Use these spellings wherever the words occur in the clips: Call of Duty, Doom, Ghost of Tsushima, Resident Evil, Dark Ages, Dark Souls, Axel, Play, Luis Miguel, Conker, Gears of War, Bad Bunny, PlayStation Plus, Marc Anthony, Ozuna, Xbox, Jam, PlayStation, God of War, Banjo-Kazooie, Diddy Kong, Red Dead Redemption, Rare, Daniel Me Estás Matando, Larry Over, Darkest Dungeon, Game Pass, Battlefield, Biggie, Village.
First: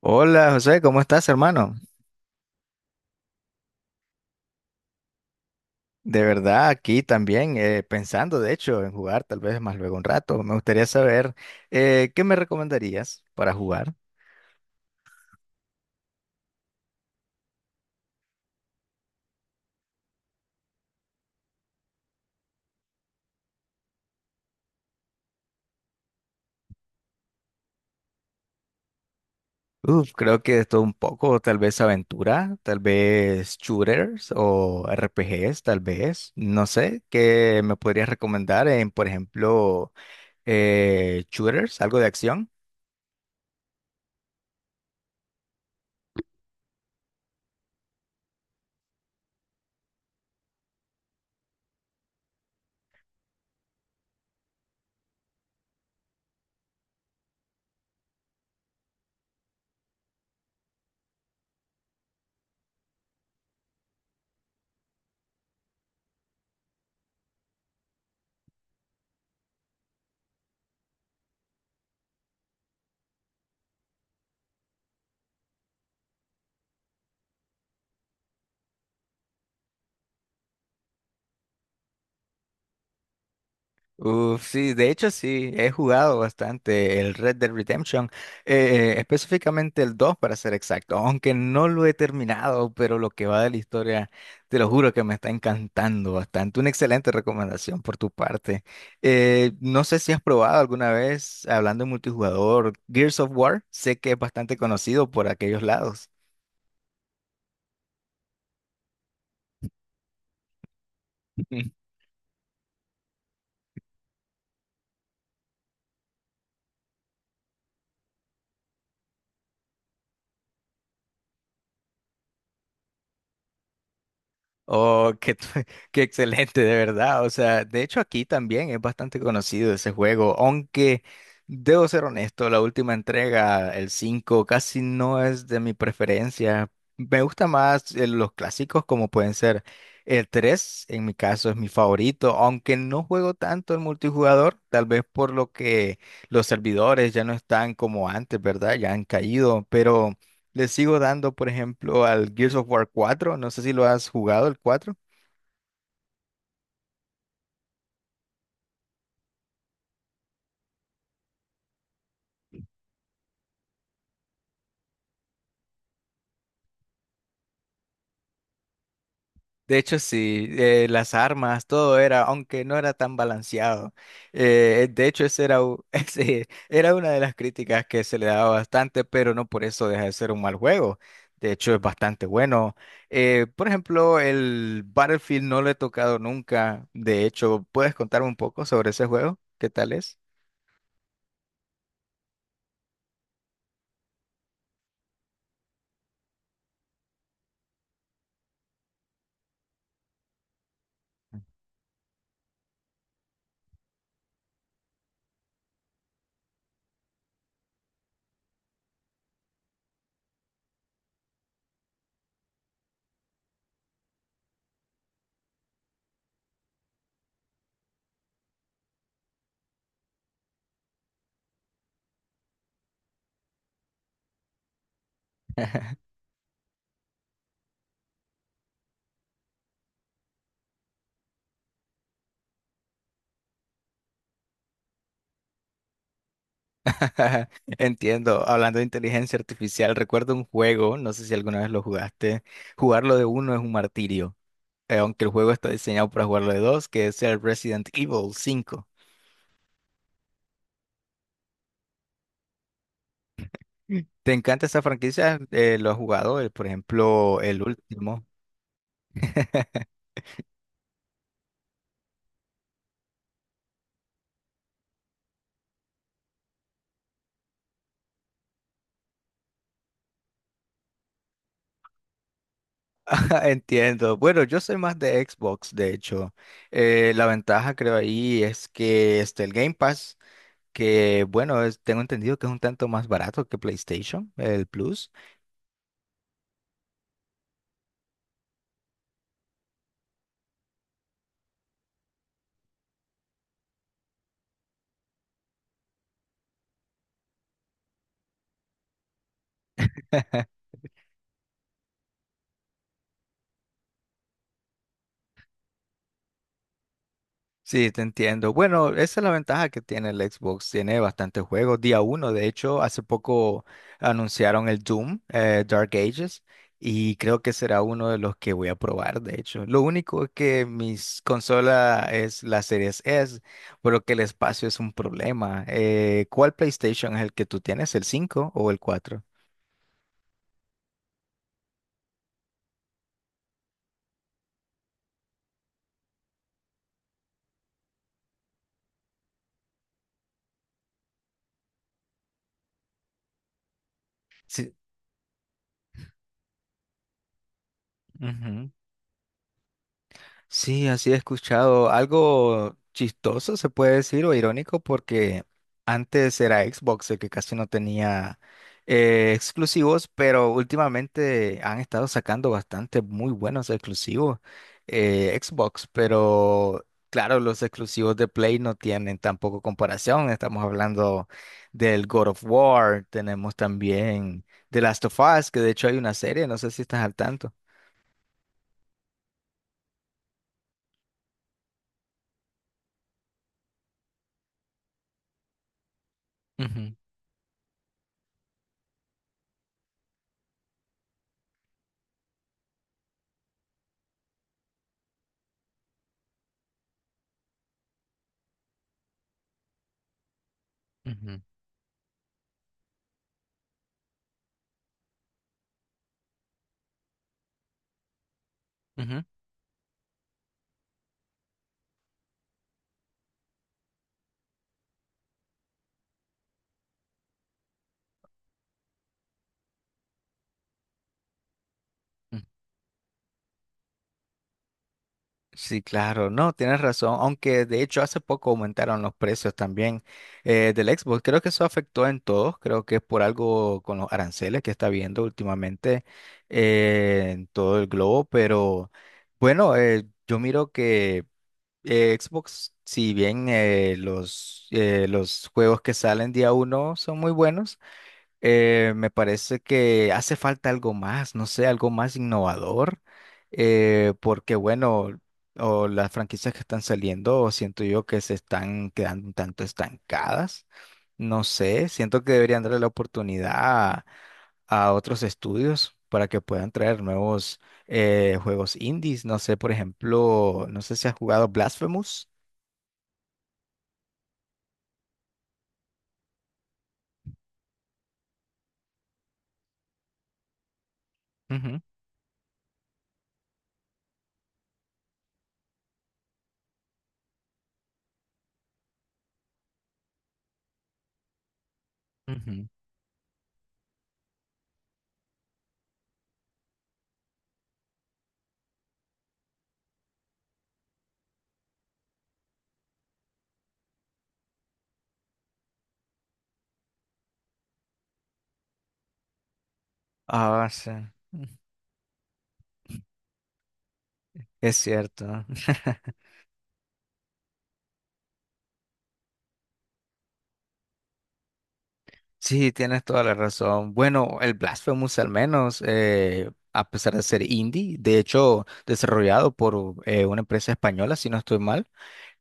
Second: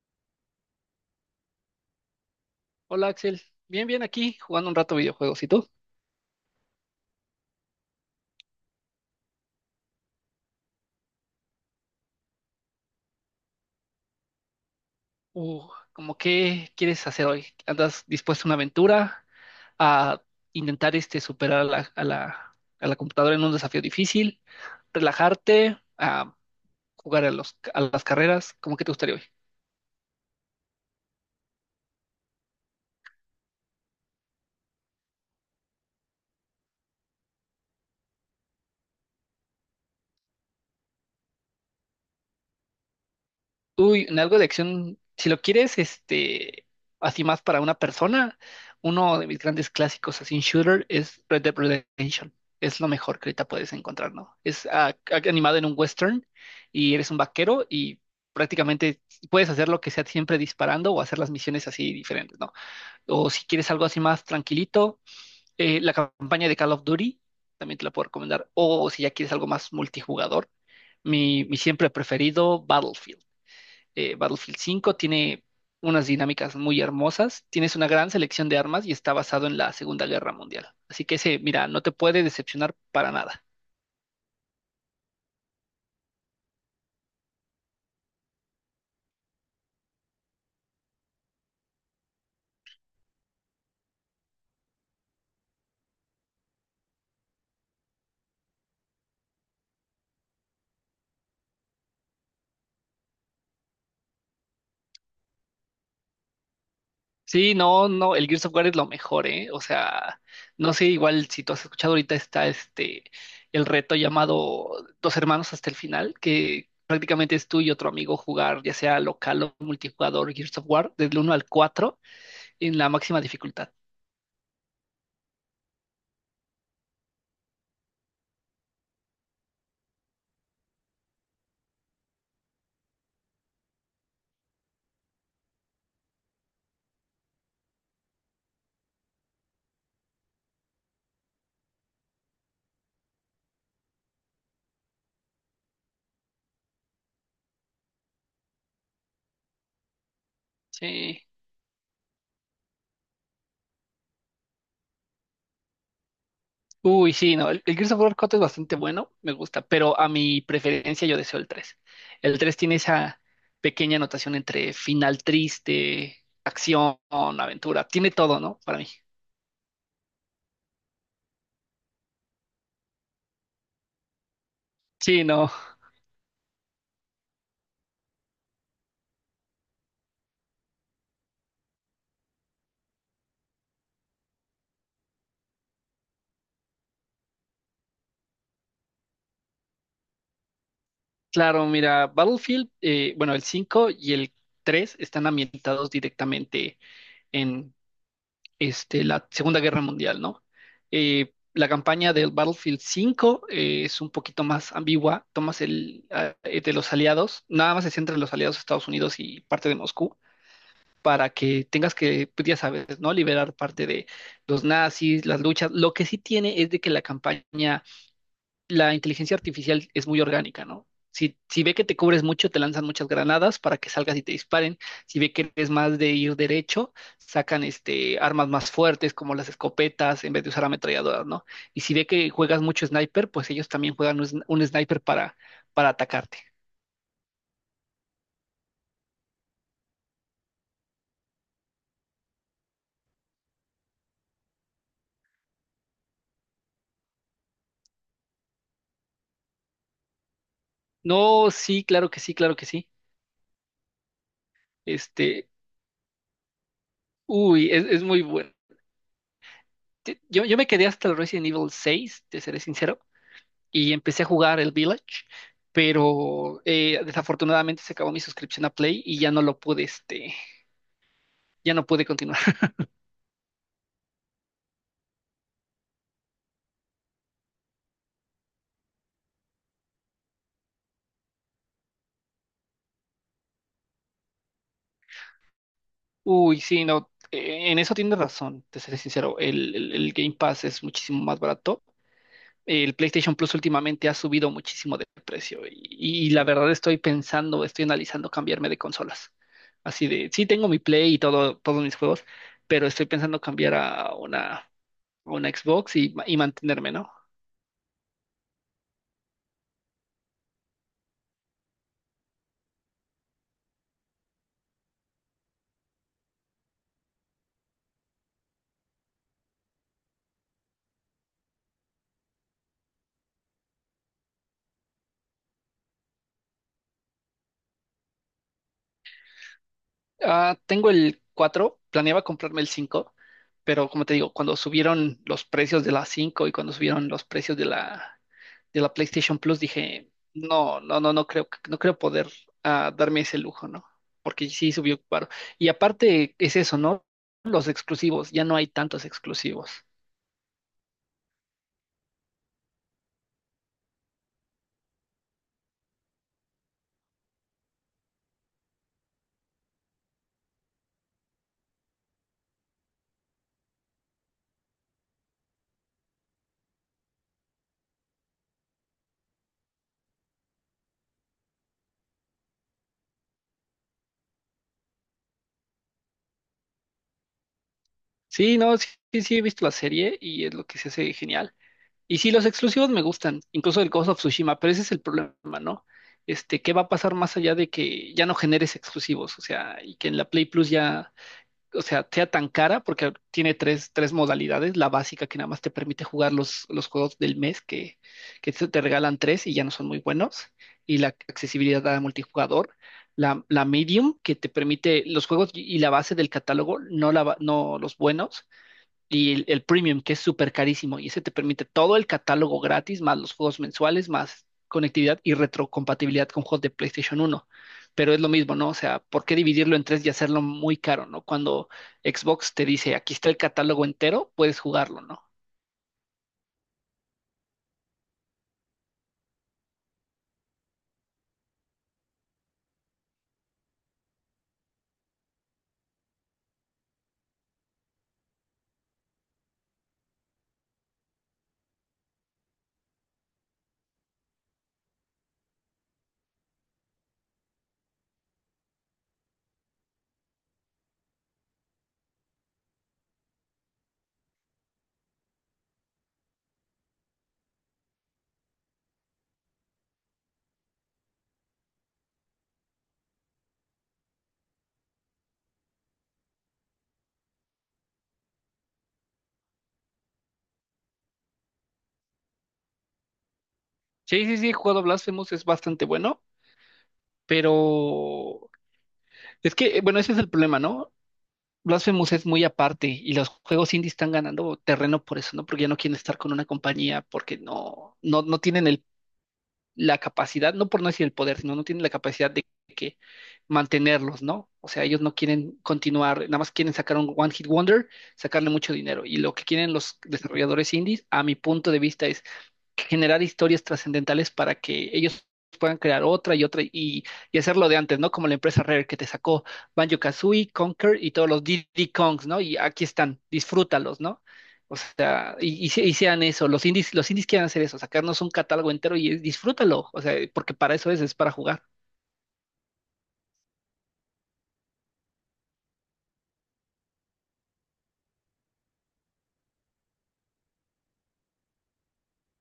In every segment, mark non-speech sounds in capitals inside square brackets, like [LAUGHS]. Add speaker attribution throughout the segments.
Speaker 1: Hola José, ¿cómo estás, hermano?
Speaker 2: Hola Axel, bien, bien aquí jugando un rato videojuegos. ¿Y tú?
Speaker 1: De verdad, aquí también pensando, de hecho, en jugar tal vez más luego un rato. Me gustaría saber qué me recomendarías para jugar.
Speaker 2: Uh, ¿Cómo qué quieres hacer hoy? ¿Andas dispuesto a una aventura? ¿A intentar superar a la computadora en un desafío difícil? ¿Relajarte? ¿A jugar a las carreras? ¿Cómo que te gustaría hoy?
Speaker 1: Uf, creo que esto un poco, tal vez aventura, tal vez shooters o RPGs, tal vez. No sé, ¿qué me podrías recomendar en, por ejemplo, shooters, algo de acción?
Speaker 2: Uy, en algo de acción, si lo quieres, así más para una persona, uno de mis grandes clásicos así en shooter es Red Dead Redemption. Es lo mejor que ahorita puedes encontrar, ¿no? Es animado en un western y eres un vaquero y prácticamente puedes hacer lo que sea siempre disparando o hacer las misiones así diferentes, ¿no? O si quieres algo así más tranquilito, la campaña de Call of Duty también te la puedo recomendar. O si ya quieres algo más multijugador, mi siempre preferido, Battlefield 5 tiene unas dinámicas muy hermosas, tienes una gran selección de armas y está basado en la Segunda Guerra Mundial. Así que ese, mira, no te puede decepcionar para nada.
Speaker 1: Uf, sí, de hecho sí, he jugado bastante el Red Dead Redemption, específicamente el 2 para ser exacto, aunque no lo he terminado, pero lo que va de la historia, te lo juro que me está encantando bastante. Una excelente recomendación por tu parte. No sé si has probado alguna vez, hablando de multijugador, Gears of War, sé que es bastante conocido por aquellos lados.
Speaker 2: Sí, no, no, el Gears of War es lo mejor, ¿eh? O sea, no sé, igual si tú has
Speaker 1: [LAUGHS]
Speaker 2: escuchado ahorita está el reto llamado Dos Hermanos hasta el final, que prácticamente es tú y otro amigo jugar, ya sea local o multijugador, Gears of War, del uno al 4 en la máxima dificultad.
Speaker 1: Oh, qué, [LAUGHS] qué excelente, de verdad. O sea, de hecho aquí también es bastante conocido ese juego, aunque debo ser honesto, la última entrega, el 5, casi no es de mi preferencia. Me gusta más los clásicos como pueden ser el 3, en mi caso es mi favorito, aunque no juego tanto el multijugador, tal vez por lo que los servidores ya no están como antes, ¿verdad? Ya han caído, pero... Le sigo
Speaker 2: Sí.
Speaker 1: dando, por ejemplo, al Gears of War 4. No sé si lo has jugado, el 4.
Speaker 2: Uy, sí, no, el Gears of War 4 es bastante bueno, me gusta, pero a mi preferencia yo deseo el tres. El 3 tiene esa pequeña anotación entre final triste, acción, aventura, tiene todo, ¿no? Para mí.
Speaker 1: De hecho, sí, las armas, todo era, aunque no era tan balanceado. De
Speaker 2: Sí,
Speaker 1: hecho, ese
Speaker 2: no,
Speaker 1: era, [LAUGHS] ese era una de las críticas que se le daba bastante, pero no por eso deja de ser un mal juego. De hecho, es bastante bueno. Por ejemplo, el Battlefield no lo he tocado nunca. De hecho, ¿puedes contarme un poco sobre ese juego? ¿Qué tal es?
Speaker 2: claro, mira, bueno, el 5 y el 3 están ambientados directamente en la Segunda Guerra Mundial, ¿no? La campaña del Battlefield cinco es un poquito más ambigua, tomas el de los aliados, nada más se centra en los aliados de Estados Unidos y parte de Moscú, para que tengas que, pues, ya sabes, ¿no? Liberar parte de los nazis, las luchas. Lo que sí tiene es de que la campaña la inteligencia artificial es muy orgánica, ¿no? Si ve que te cubres mucho, te lanzan muchas granadas para que salgas y te disparen. Si ve que eres más de ir derecho, sacan armas más fuertes como las escopetas en vez de usar ametralladoras, ¿no? Y si ve que juegas mucho sniper, pues ellos también juegan un sniper para atacarte.
Speaker 1: [LAUGHS] Ajá, entiendo. Hablando de inteligencia artificial, recuerdo un juego, no sé si alguna vez lo jugaste. Jugarlo de uno es un martirio, aunque el juego está diseñado para jugarlo de dos, que es el Resident Evil cinco.
Speaker 2: No, sí, claro que sí, claro que sí.
Speaker 1: Mm. ¿Te encanta esta franquicia?
Speaker 2: Este,
Speaker 1: ¿Lo has jugado? Por ejemplo, el
Speaker 2: uy, es muy
Speaker 1: último.
Speaker 2: bueno.
Speaker 1: [LAUGHS]
Speaker 2: Yo me quedé hasta el Resident Evil 6, te seré sincero, y empecé a jugar el Village, pero desafortunadamente se acabó mi suscripción a Play y ya no lo pude, ya no pude continuar.
Speaker 1: Entiendo. Bueno, yo soy más de Xbox, de hecho. La ventaja creo ahí es que este, el Game Pass, que bueno, tengo entendido que es un tanto más barato que PlayStation, el Plus.
Speaker 2: [LAUGHS] Uy, sí, no, en eso tienes razón, te seré sincero, el Game Pass es muchísimo más barato. El PlayStation Plus últimamente ha subido muchísimo de precio y la verdad estoy pensando, estoy analizando cambiarme de consolas. Así de, sí
Speaker 1: [LAUGHS]
Speaker 2: tengo mi Play y todo, todos mis juegos, pero estoy pensando cambiar a una Xbox y mantenerme, ¿no?
Speaker 1: Sí, te entiendo. Bueno, esa es la ventaja que tiene el Xbox. Tiene bastantes juegos. Día uno, de hecho, hace poco anunciaron el Doom, Dark Ages, y creo que será uno de los que voy a probar, de hecho. Lo único es que mis consola es la Series S, por lo que el espacio es un problema. ¿Cuál PlayStation es el que tú tienes? ¿El 5 o el cuatro?
Speaker 2: Ah, tengo el cuatro, planeaba comprarme el cinco, pero como te digo, cuando subieron los precios de la 5 y cuando subieron los precios de la PlayStation Plus, dije, no, no, no, no creo, que- no creo poder darme ese lujo, ¿no? Porque sí
Speaker 1: Sí.
Speaker 2: subió caro. Y aparte es eso, ¿no? Los exclusivos, ya no hay tantos exclusivos.
Speaker 1: Sí, así he escuchado algo chistoso, se puede decir, o irónico, porque antes era Xbox el que casi no tenía exclusivos, pero últimamente han estado sacando bastante muy buenos exclusivos Xbox, pero claro, los exclusivos de Play no tienen tampoco comparación. Estamos hablando del God of War, tenemos también The Last of Us, que de hecho hay una serie, no sé si estás al tanto.
Speaker 2: Sí, no, sí, sí, sí, he visto la serie y es lo que se hace genial. Y sí, los exclusivos me gustan, incluso el Ghost of Tsushima, pero ese es el problema, ¿no? ¿Qué va a
Speaker 1: Ujú,
Speaker 2: pasar más allá de que ya no generes exclusivos? O sea, y que en la Play Plus ya, o sea, sea tan cara, porque tiene tres modalidades, la básica que nada más te permite jugar los juegos del mes, que, que te regalan tres y ya no son muy buenos, y la
Speaker 1: ujú,
Speaker 2: accesibilidad a multijugador, la medium, que te permite los juegos y la base del catálogo, no, no los buenos
Speaker 1: ujú, ujú.
Speaker 2: y el premium, que es súper carísimo, y ese te permite todo el catálogo gratis, más los juegos mensuales, más conectividad y retrocompatibilidad con juegos de PlayStation uno. Pero es lo mismo, ¿no? O sea, ¿por qué dividirlo en tres y hacerlo muy caro, ¿no? Cuando Xbox te dice, aquí está el catálogo entero, puedes jugarlo, ¿no?
Speaker 1: Sí, claro, no, tienes razón, aunque de hecho hace poco aumentaron los precios también del Xbox, creo que eso afectó en todos, creo que es por algo con los aranceles que está viendo últimamente en todo el globo, pero bueno, yo miro que Xbox, si bien los juegos que salen día uno son muy buenos, me parece que hace falta algo más, no sé, algo más innovador, porque bueno, o las franquicias que están saliendo, siento yo que se están quedando un tanto estancadas, no sé, siento que deberían darle la oportunidad a otros estudios para que puedan traer nuevos juegos indies, no sé, por ejemplo, no sé si has jugado Blasphemous.
Speaker 2: Sí, sí, sí, el juego Blasphemous es bastante bueno, pero es que, bueno, ese es el problema, ¿no?
Speaker 1: Ujú.
Speaker 2: Blasphemous es muy aparte y los juegos indie están ganando terreno por eso, ¿no? Porque ya no quieren estar con una compañía porque no tienen el la capacidad, no por no decir el poder, sino no tienen la capacidad de
Speaker 1: Ujú.
Speaker 2: que mantenerlos, ¿no? O sea, ellos no quieren continuar, nada más quieren sacar un One Hit Wonder, sacarle mucho dinero. Y lo que quieren los desarrolladores indies, a mi punto de vista, es generar historias trascendentales para que ellos puedan crear otra y otra y hacerlo de antes, ¿no? Como la empresa Rare que te sacó Banjo-Kazooie,
Speaker 1: Ah, sí.
Speaker 2: Conker y todos los Diddy Kongs, ¿no? Y aquí están, disfrútalos, ¿no?
Speaker 1: Es
Speaker 2: O sea,
Speaker 1: cierto.
Speaker 2: y sean eso, los indies quieren hacer eso, sacarnos un catálogo entero y disfrútalo, o sea, porque para eso es para jugar.
Speaker 1: Sí, tienes toda la razón. Bueno, el Blasphemous al menos, a pesar de ser indie, de hecho desarrollado por una empresa española, si no estoy mal,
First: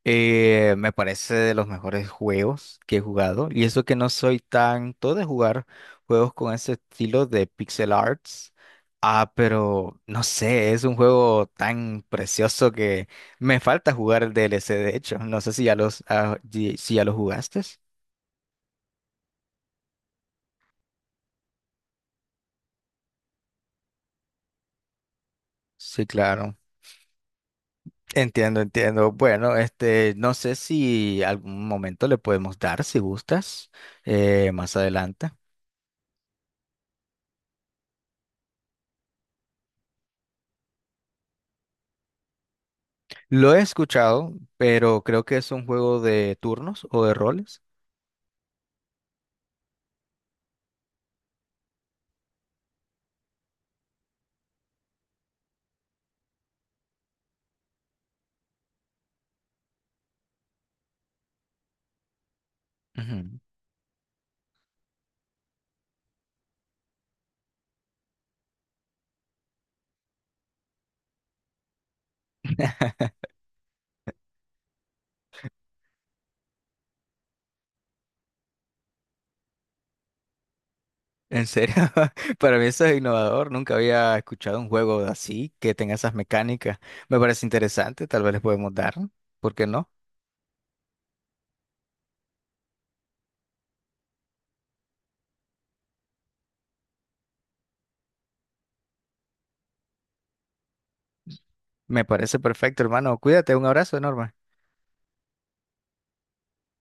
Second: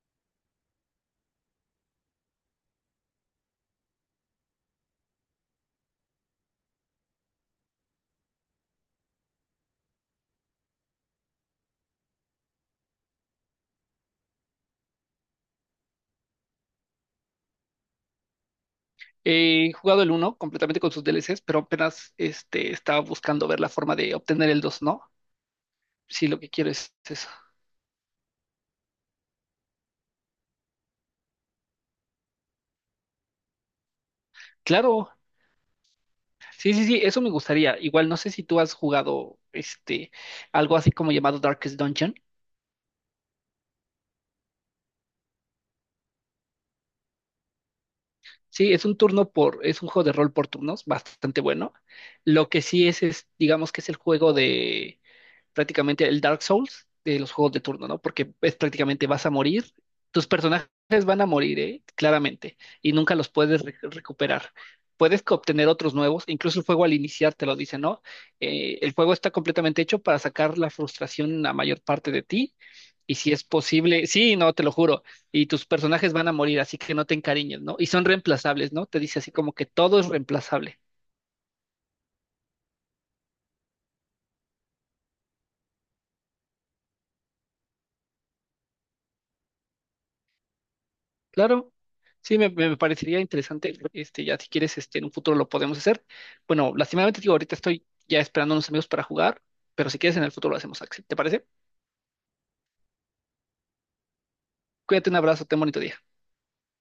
Speaker 1: me parece de los mejores juegos que he jugado. Y eso que no soy tanto de jugar juegos con ese estilo de pixel arts. Ah, pero no sé, es un juego tan precioso que me falta jugar el DLC, de hecho. No sé si ya los, ah, si ya lo jugaste.
Speaker 2: He jugado el uno completamente con sus DLCs, pero apenas estaba buscando ver la forma de obtener el dos, ¿no?
Speaker 1: Sí,
Speaker 2: Si lo que
Speaker 1: claro.
Speaker 2: quiero es eso.
Speaker 1: Entiendo, entiendo. Bueno, este, no sé si algún momento le podemos dar, si gustas, más
Speaker 2: Claro,
Speaker 1: adelante.
Speaker 2: sí, sí, sí, eso me gustaría. Igual no sé si tú has jugado algo así como llamado Darkest Dungeon.
Speaker 1: Lo he escuchado, pero creo que es un juego de turnos o de roles.
Speaker 2: Sí, es un turno por, es un juego de rol por turnos, bastante bueno. Lo que sí es, digamos que es el juego de prácticamente el Dark Souls de los juegos de turno, ¿no? Porque es prácticamente vas a morir, tus personajes van a morir, ¿eh? Claramente, y nunca los
Speaker 1: Ujú.
Speaker 2: puedes re- recuperar. Puedes co- obtener otros nuevos, incluso el juego al iniciar te lo dice, ¿no? El juego está completamente hecho para sacar la frustración la mayor parte de ti. Y si es posible, sí, no, te lo juro, y tus personajes van a morir, así que no te encariñes, ¿no? Y son reemplazables, ¿no? Te dice así como que todo es reemplazable.
Speaker 1: ¿En serio? [LAUGHS] Para mí eso es innovador. Nunca había escuchado un juego así que tenga esas mecánicas. Me parece interesante. Tal vez les podemos dar. ¿Por qué no?
Speaker 2: Claro, sí, me parecería interesante. Ya si quieres, en un futuro lo podemos hacer. Bueno, lastimadamente digo, ahorita estoy ya esperando a unos amigos para jugar, pero si quieres, en el futuro lo hacemos, Axel. ¿Te parece?
Speaker 1: Me parece perfecto, hermano. Cuídate. Un abrazo enorme.
Speaker 2: Cuídate, un abrazo, ten bonito día.